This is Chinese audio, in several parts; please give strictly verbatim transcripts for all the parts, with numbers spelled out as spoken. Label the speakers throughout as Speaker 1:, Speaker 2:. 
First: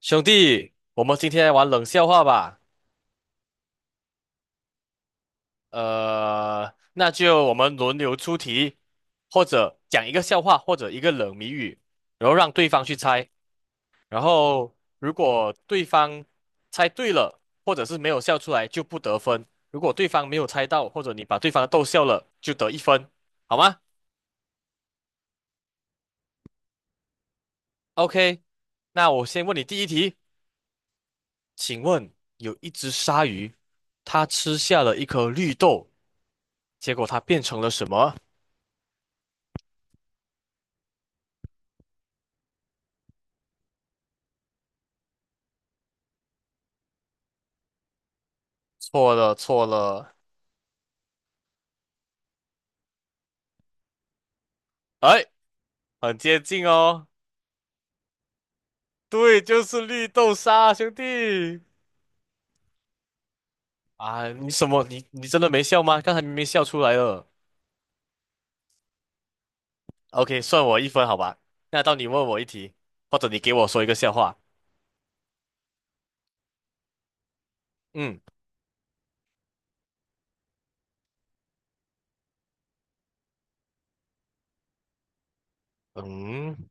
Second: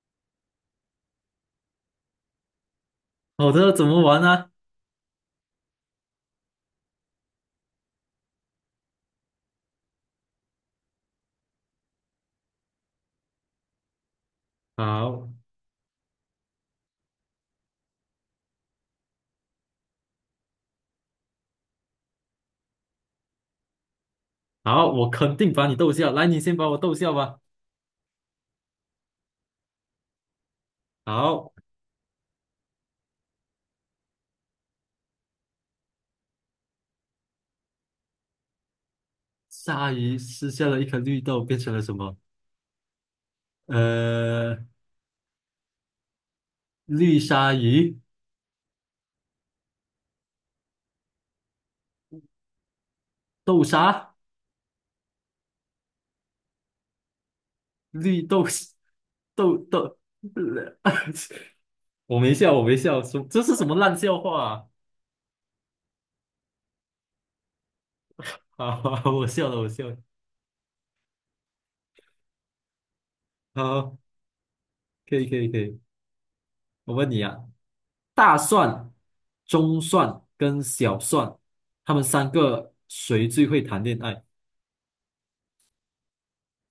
Speaker 1: 兄弟，我们今天来玩冷笑话吧。
Speaker 2: 好的，怎么玩呢、
Speaker 1: 呃，那就我们轮流出题，或者讲一个笑话，或者一个冷谜语，然后让对方去猜。然后如
Speaker 2: 好，
Speaker 1: 果对方猜对了，或者是没有笑出来，就不得分；如果对方没有猜到，或者你把对方逗笑了，就得一分，好吗
Speaker 2: 好，我肯定把你逗笑。来，你先把我逗笑吧。
Speaker 1: ？OK，那我先问你第一题，
Speaker 2: 好，
Speaker 1: 请问有一只鲨鱼，它吃下了一颗绿豆，结果它变成了什么？
Speaker 2: 鲨鱼吃下了一颗绿豆，变成了什么？呃，绿鲨鱼，
Speaker 1: 错了错了，
Speaker 2: 豆沙，
Speaker 1: 哎，很接近哦。
Speaker 2: 绿豆，
Speaker 1: 对，
Speaker 2: 豆
Speaker 1: 就是
Speaker 2: 豆。
Speaker 1: 绿豆沙，兄弟。
Speaker 2: 我没笑，我没笑，什这是什么烂笑
Speaker 1: 啊，
Speaker 2: 话
Speaker 1: 你什
Speaker 2: 啊？
Speaker 1: 么？你你真的没笑吗？刚才明明笑出来了。
Speaker 2: 好，我笑了，我笑了。
Speaker 1: OK，算我一分，好吧？那到你问我一题，或者你给我说一个
Speaker 2: 好，
Speaker 1: 笑话。
Speaker 2: 可以，可以，可以。我问你啊，
Speaker 1: 嗯
Speaker 2: 大蒜、中蒜跟小蒜，他们三个谁最会谈恋爱？
Speaker 1: 嗯，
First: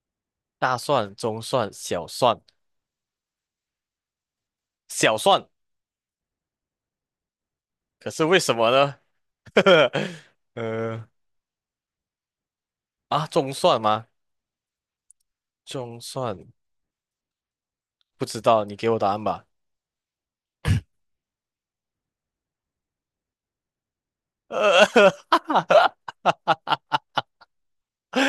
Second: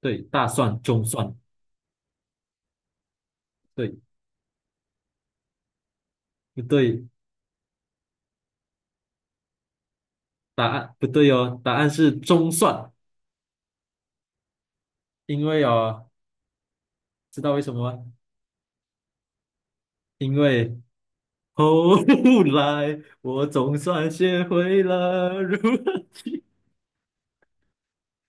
Speaker 2: 对，大
Speaker 1: 大
Speaker 2: 蒜、中
Speaker 1: 蒜、
Speaker 2: 蒜，
Speaker 1: 中蒜、小蒜、
Speaker 2: 对，
Speaker 1: 小蒜，
Speaker 2: 不对？
Speaker 1: 可是为什么呢？
Speaker 2: 答案不
Speaker 1: 呃，
Speaker 2: 对哦，答案是中蒜，
Speaker 1: 啊，中蒜吗？
Speaker 2: 因为
Speaker 1: 中
Speaker 2: 哦，
Speaker 1: 蒜，
Speaker 2: 知道为什么吗？
Speaker 1: 不知道，你给我答案吧。
Speaker 2: 因为后 来我总算学会
Speaker 1: 呃，
Speaker 2: 了如何去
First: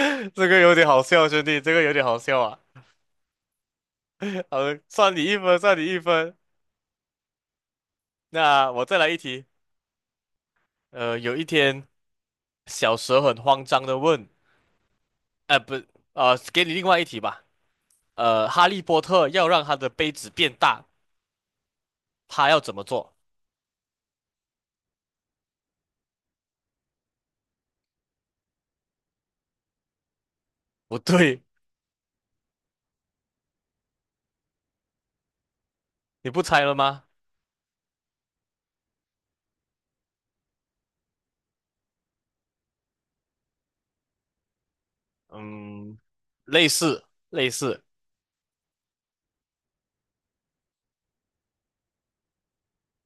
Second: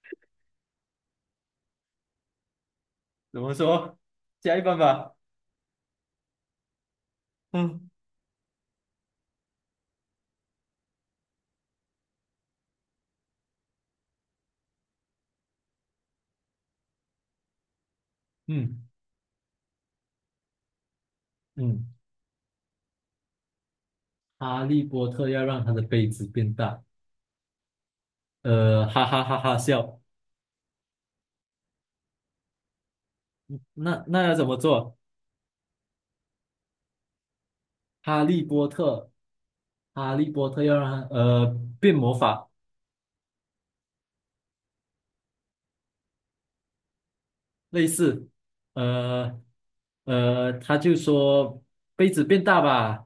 Speaker 1: 这个有点好笑，兄弟，这个有点好笑啊。
Speaker 2: 怎么说，
Speaker 1: 好
Speaker 2: 下一半
Speaker 1: 算
Speaker 2: 吧。
Speaker 1: 你一分，算你一分。
Speaker 2: 嗯
Speaker 1: 那我再来一题。呃，有一天，小蛇很慌张的问，呃，不，呃，给你另外一题吧。呃，哈利
Speaker 2: 嗯
Speaker 1: 波特要让他的杯子变大，
Speaker 2: 嗯，
Speaker 1: 他要怎么做？
Speaker 2: 哈利波特要让他的杯子变大，呃，哈哈哈哈笑。
Speaker 1: 不对，
Speaker 2: 那那要怎么做？
Speaker 1: 你不猜了吗？
Speaker 2: 哈利波特，哈利波特要让他呃变魔法。
Speaker 1: 嗯，类似，类似，
Speaker 2: 类似，呃呃，他就说杯子变大吧，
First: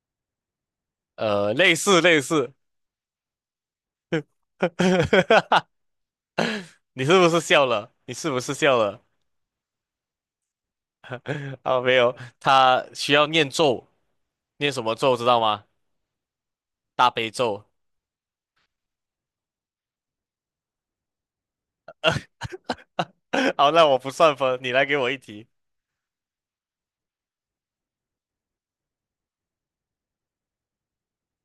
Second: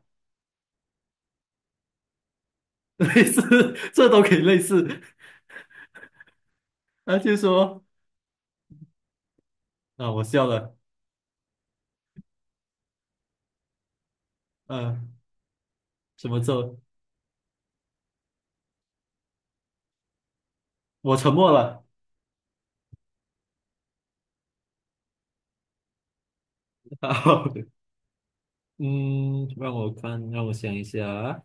Speaker 1: 呃，类似，类似。
Speaker 2: 类似，这都可以类似。
Speaker 1: 你是
Speaker 2: 他
Speaker 1: 不
Speaker 2: 就
Speaker 1: 是笑
Speaker 2: 说
Speaker 1: 了？你是不是笑了？
Speaker 2: 啊，我笑了，
Speaker 1: 啊，没有，他需要念咒，念什么
Speaker 2: 嗯、
Speaker 1: 咒知道吗？
Speaker 2: 什么咒？
Speaker 1: 大悲咒。
Speaker 2: 我沉默了。
Speaker 1: 好，那我不算分，你来给我一题。
Speaker 2: 然后，嗯，让我看，让我想一下啊，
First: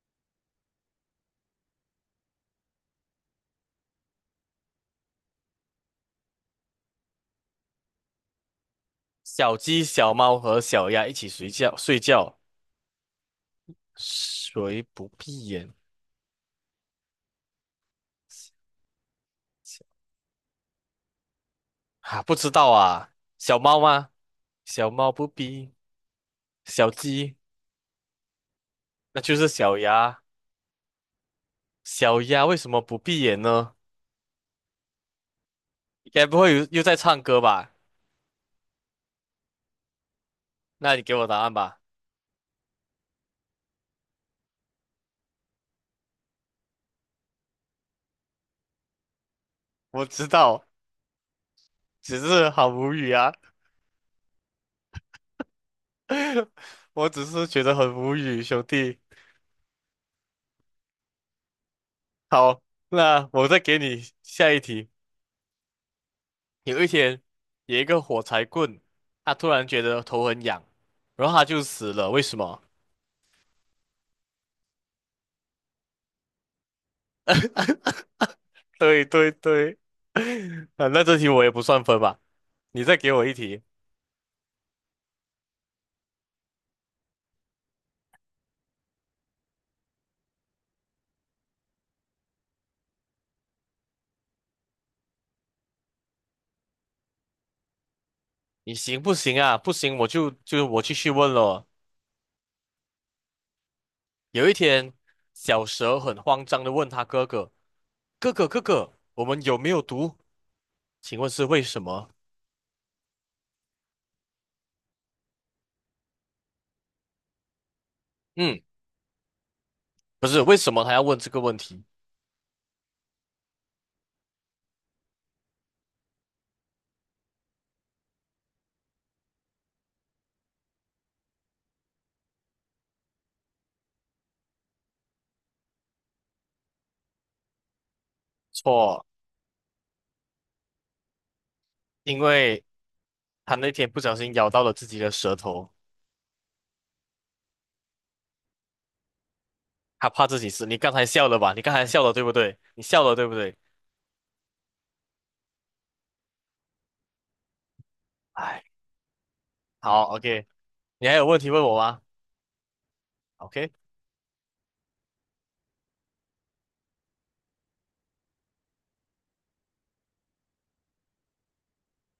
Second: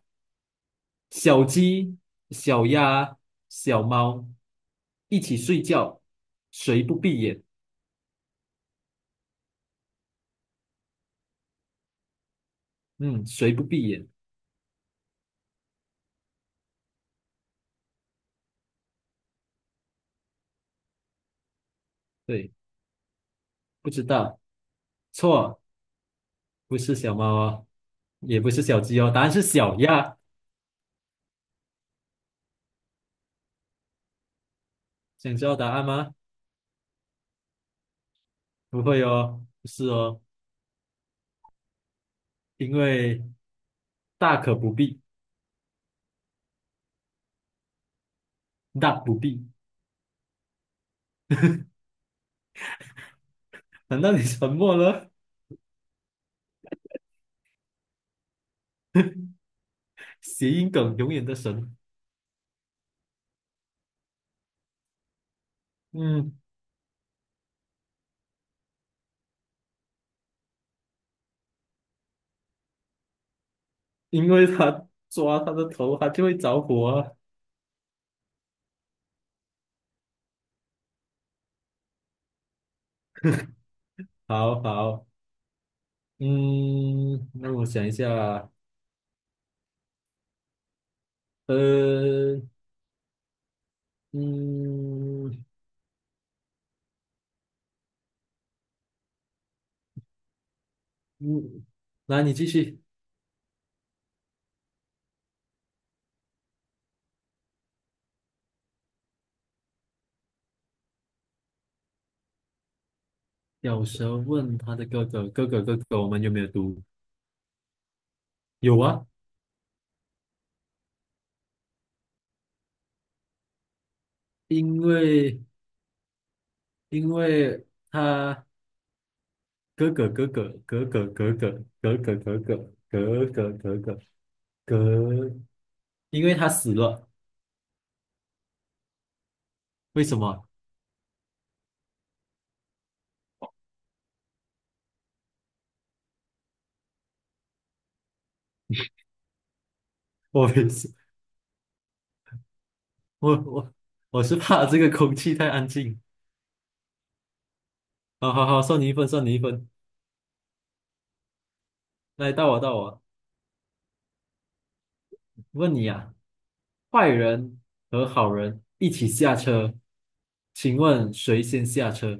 Speaker 2: 小鸡、小鸭、小猫一起睡觉，谁不闭眼？
Speaker 1: 小鸡、小猫和小鸭一起睡觉，睡觉，
Speaker 2: 嗯，谁不闭眼？
Speaker 1: 谁不闭眼？啊，不知
Speaker 2: 对，
Speaker 1: 道啊，小猫
Speaker 2: 不知
Speaker 1: 吗？
Speaker 2: 道，
Speaker 1: 小猫不
Speaker 2: 错，
Speaker 1: 闭，
Speaker 2: 不
Speaker 1: 小
Speaker 2: 是小猫
Speaker 1: 鸡，
Speaker 2: 哦，也不是小鸡哦，
Speaker 1: 那
Speaker 2: 答案
Speaker 1: 就
Speaker 2: 是
Speaker 1: 是
Speaker 2: 小
Speaker 1: 小
Speaker 2: 鸭。
Speaker 1: 鸭。小鸭为什么不闭眼呢？
Speaker 2: 想知道答案吗？
Speaker 1: 该不会又又在唱歌吧？
Speaker 2: 不会哦，不是哦，
Speaker 1: 那你给我答案吧。
Speaker 2: 因为大可不必，大不必。
Speaker 1: 我知道，只是好无语啊，
Speaker 2: 难道你沉默了？
Speaker 1: 我只是觉得很无语，兄弟。
Speaker 2: 谐音梗永远的神。
Speaker 1: 好，那我再给你下一题。
Speaker 2: 嗯，
Speaker 1: 有一天，有一个火柴棍，他突然觉得头很痒，然后他就死了。为什么？
Speaker 2: 因为他抓他的头，他就会着火啊
Speaker 1: 对对对，啊，那这题我也不算分吧？你再给我一题，
Speaker 2: 好好，嗯，那我想一下啊，呃，嗯
Speaker 1: 你行不行啊？不行，我就就我继续问
Speaker 2: 嗯，
Speaker 1: 了。
Speaker 2: 来，你继续。
Speaker 1: 有一天，小蛇很慌张的问他哥哥：“哥哥，哥哥，我们有没有毒？请问是为什么？”
Speaker 2: 小候问他的哥哥：“哥哥，哥哥，我们有没有毒？”
Speaker 1: 嗯，
Speaker 2: 有啊，
Speaker 1: 不是，为什么他要问这个问题？
Speaker 2: 因为因为他。哥哥哥哥哥哥哥哥哥哥哥哥哥哥哥哥哥，因为他死了，
Speaker 1: 错，
Speaker 2: 为什么？
Speaker 1: 因为他那天不小心咬到了自己的舌头。他怕 自
Speaker 2: 我
Speaker 1: 己死。
Speaker 2: 没
Speaker 1: 你刚
Speaker 2: 事，
Speaker 1: 才笑了吧？你刚才笑了对不对？你笑了对不
Speaker 2: 我
Speaker 1: 对？
Speaker 2: 我我是怕这个空气太安静。好好好，
Speaker 1: 哎，
Speaker 2: 算你一分，算你一分。
Speaker 1: 好，OK。你还有问题问我吗
Speaker 2: 来，到我到我，
Speaker 1: ？OK，
Speaker 2: 问你啊，坏人和好人一起下车，请问谁先下车？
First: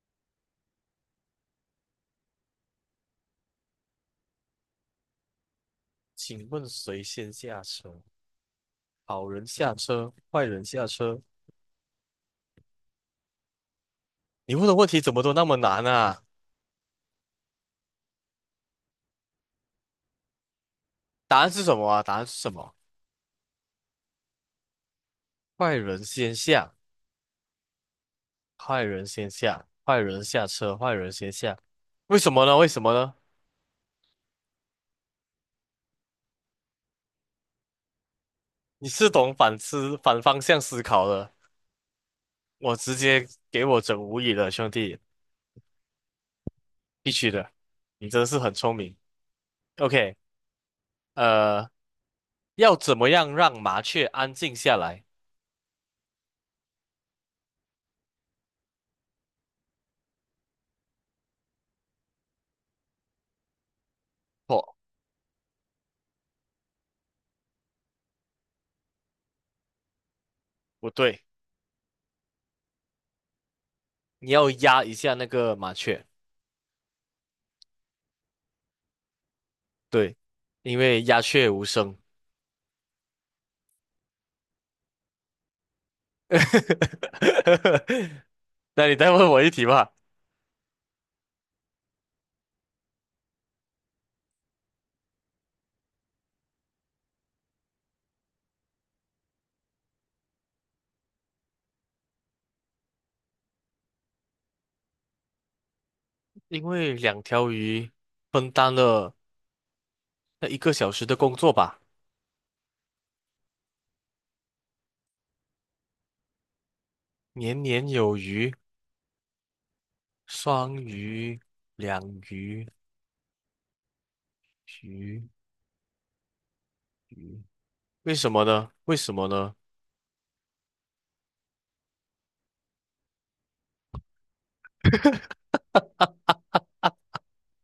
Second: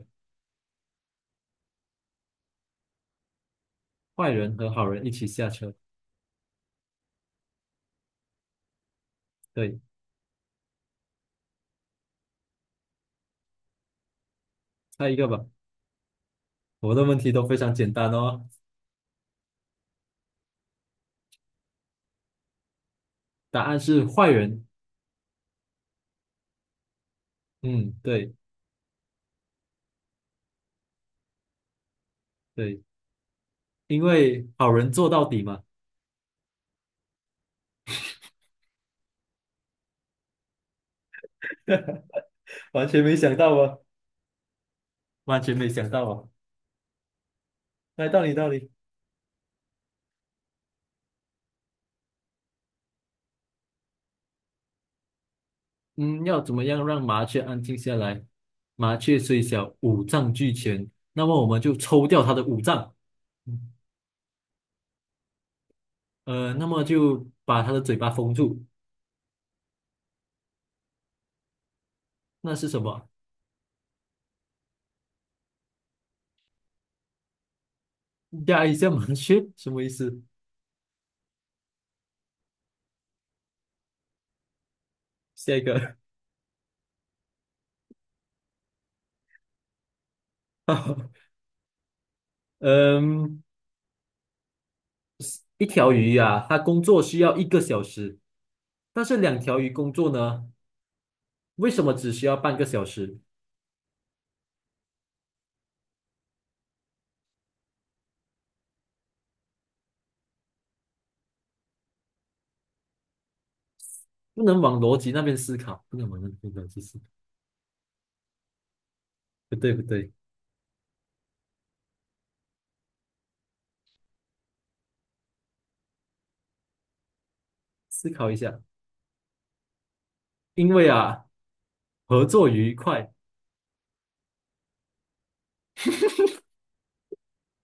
Speaker 2: 坏人和好人一起下车，
Speaker 1: 请问谁先下车？好人下
Speaker 2: 对，
Speaker 1: 车，坏人下车。你问的问题
Speaker 2: 猜
Speaker 1: 怎
Speaker 2: 一
Speaker 1: 么
Speaker 2: 个
Speaker 1: 都那
Speaker 2: 吧。
Speaker 1: 么难啊？
Speaker 2: 我的问题都非常简单哦，
Speaker 1: 答案是什么啊？答案是什么？
Speaker 2: 答案是坏人。
Speaker 1: 坏人先下，
Speaker 2: 嗯，对
Speaker 1: 坏人先下，坏人下车，坏人先下。为什么呢？为什
Speaker 2: 对。
Speaker 1: 么呢？
Speaker 2: 因为好人做到底嘛
Speaker 1: 你是懂反思、反方向思考的，我
Speaker 2: 完
Speaker 1: 直
Speaker 2: 全没
Speaker 1: 接
Speaker 2: 想到
Speaker 1: 给
Speaker 2: 啊！
Speaker 1: 我整无语了，兄弟，
Speaker 2: 完全没想到啊。
Speaker 1: 必须的，你
Speaker 2: 来，到
Speaker 1: 真
Speaker 2: 你，
Speaker 1: 是
Speaker 2: 到
Speaker 1: 很
Speaker 2: 你。
Speaker 1: 聪明。OK。呃，要怎么样让麻雀安静下来？
Speaker 2: 嗯，要怎么样让麻雀安静下来？麻雀虽小，五脏俱全，那么我们就抽掉它的五脏，嗯
Speaker 1: 错，
Speaker 2: 呃，那么就把它的嘴巴封住，
Speaker 1: 不对，
Speaker 2: 那是什么？
Speaker 1: 你要压一下那个麻雀，
Speaker 2: 压一下麻雀，什么意
Speaker 1: 对，
Speaker 2: 思？
Speaker 1: 因为鸦雀无声。
Speaker 2: 下一个，
Speaker 1: 那你再问我一题吧。
Speaker 2: 嗯，一条鱼呀、它工作需要一个小时，但是两条鱼工作呢，为什么只需要半个小时？
Speaker 1: 因为两条鱼分担了那一个小时的工作吧，
Speaker 2: 不能往逻辑那边思考，不能往那边逻辑思考，
Speaker 1: 年年有余，
Speaker 2: 不对不对，
Speaker 1: 双鱼、两鱼、鱼鱼，
Speaker 2: 思
Speaker 1: 为
Speaker 2: 考
Speaker 1: 什
Speaker 2: 一
Speaker 1: 么
Speaker 2: 下，
Speaker 1: 呢？为什么呢？
Speaker 2: 因为啊，合作愉快。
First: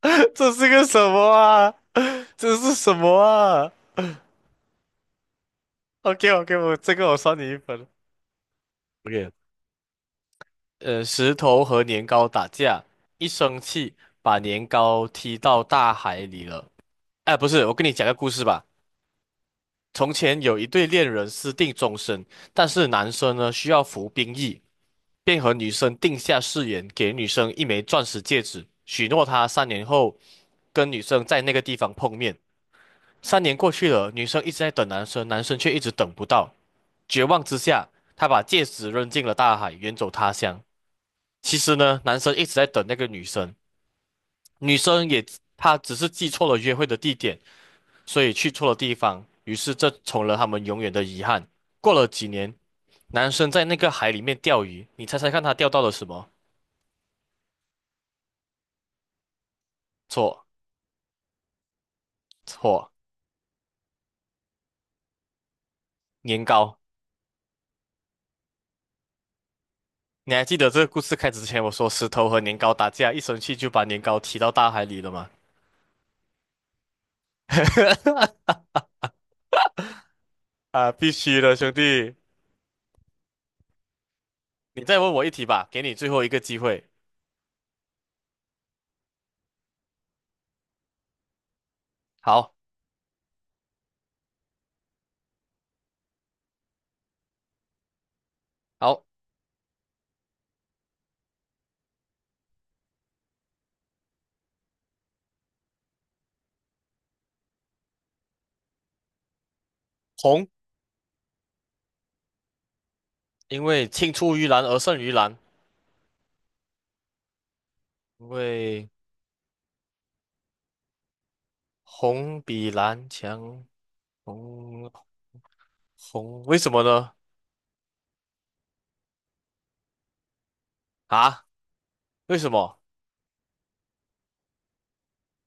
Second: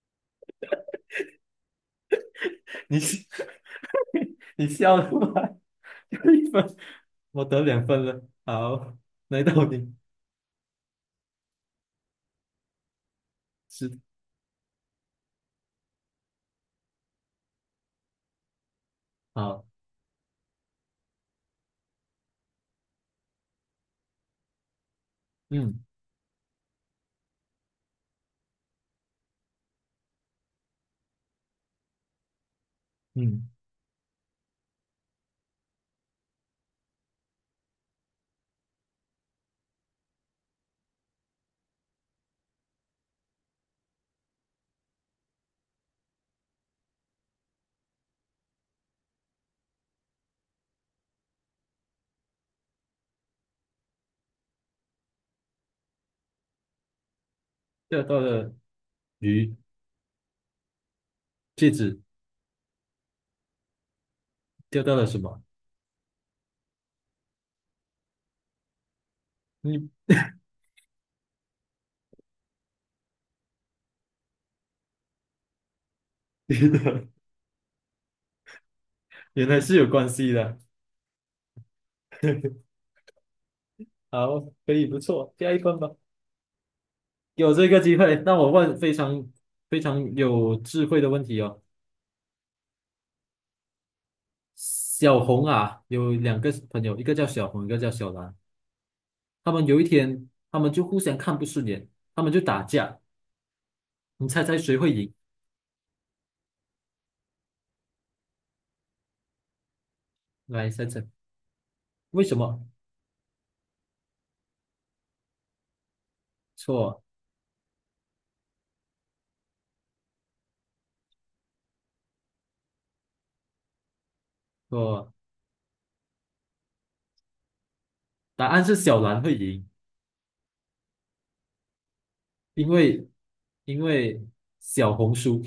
Speaker 1: 这是个什么啊？这是 什
Speaker 2: 你
Speaker 1: 么
Speaker 2: 是
Speaker 1: 啊？
Speaker 2: 你笑出来，
Speaker 1: OK
Speaker 2: 一
Speaker 1: OK，我
Speaker 2: 分，
Speaker 1: 这个我算
Speaker 2: 我
Speaker 1: 你一
Speaker 2: 得两
Speaker 1: 分。
Speaker 2: 分了。好，来
Speaker 1: OK，
Speaker 2: 到你，
Speaker 1: 呃，石头和年糕打架，一生
Speaker 2: 是
Speaker 1: 气把年糕踢到大海里了。哎，不是，我跟你讲个故事吧。
Speaker 2: 好，
Speaker 1: 从前有一对恋人私定终身，但是男生呢需要服兵役，便和女
Speaker 2: 嗯
Speaker 1: 生定下誓言，给女生一枚钻石戒指，许诺她三年后跟女生在那个地方碰面。三
Speaker 2: 嗯，
Speaker 1: 年过去了，女生一直在等男生，男生却一直等不到。绝望之下，他把戒指扔进了大海，远走他乡。其实呢，男生一直在等那个女生，女生也，她只是记错了约会的地点，所以去错了地方，于是这成了他们永远的遗憾。过了几年，男生在那个海里面钓鱼，你猜猜看他钓到了什么？
Speaker 2: 钓到了鱼，
Speaker 1: 错
Speaker 2: 戒指
Speaker 1: 错，
Speaker 2: 钓到了什么？
Speaker 1: 年糕。
Speaker 2: 你
Speaker 1: 你还记得这个故事开始之前我说石头和年糕打架，一生气就把年糕踢到大海里了吗？
Speaker 2: 原来是有关系的。
Speaker 1: 啊，必须的，兄弟。
Speaker 2: 好，可
Speaker 1: 你
Speaker 2: 以，
Speaker 1: 再
Speaker 2: 不
Speaker 1: 问我一
Speaker 2: 错，
Speaker 1: 题
Speaker 2: 加一
Speaker 1: 吧，
Speaker 2: 分
Speaker 1: 给
Speaker 2: 吧。
Speaker 1: 你最后一个机会。
Speaker 2: 有这个机会，那我问非常非常有智慧的问题哦。
Speaker 1: 好，
Speaker 2: 小红啊，有两个朋友，一个叫小红，一个叫小蓝。
Speaker 1: 好，
Speaker 2: 他们有一天，他们就互相看不顺眼，他们就打架。你猜猜谁会赢？
Speaker 1: 红，
Speaker 2: 来猜猜，为什么？
Speaker 1: 因为青出于蓝而胜于蓝，
Speaker 2: 错
Speaker 1: 因为红比蓝强。红
Speaker 2: 错，
Speaker 1: 红，为什么呢？
Speaker 2: 答案是小蓝会赢，
Speaker 1: 啊，为什
Speaker 2: 因
Speaker 1: 么？
Speaker 2: 为因为小红输。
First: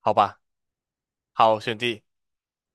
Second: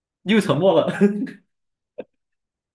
Speaker 1: 好吧，
Speaker 2: 又沉默了。
Speaker 1: 好，选 D。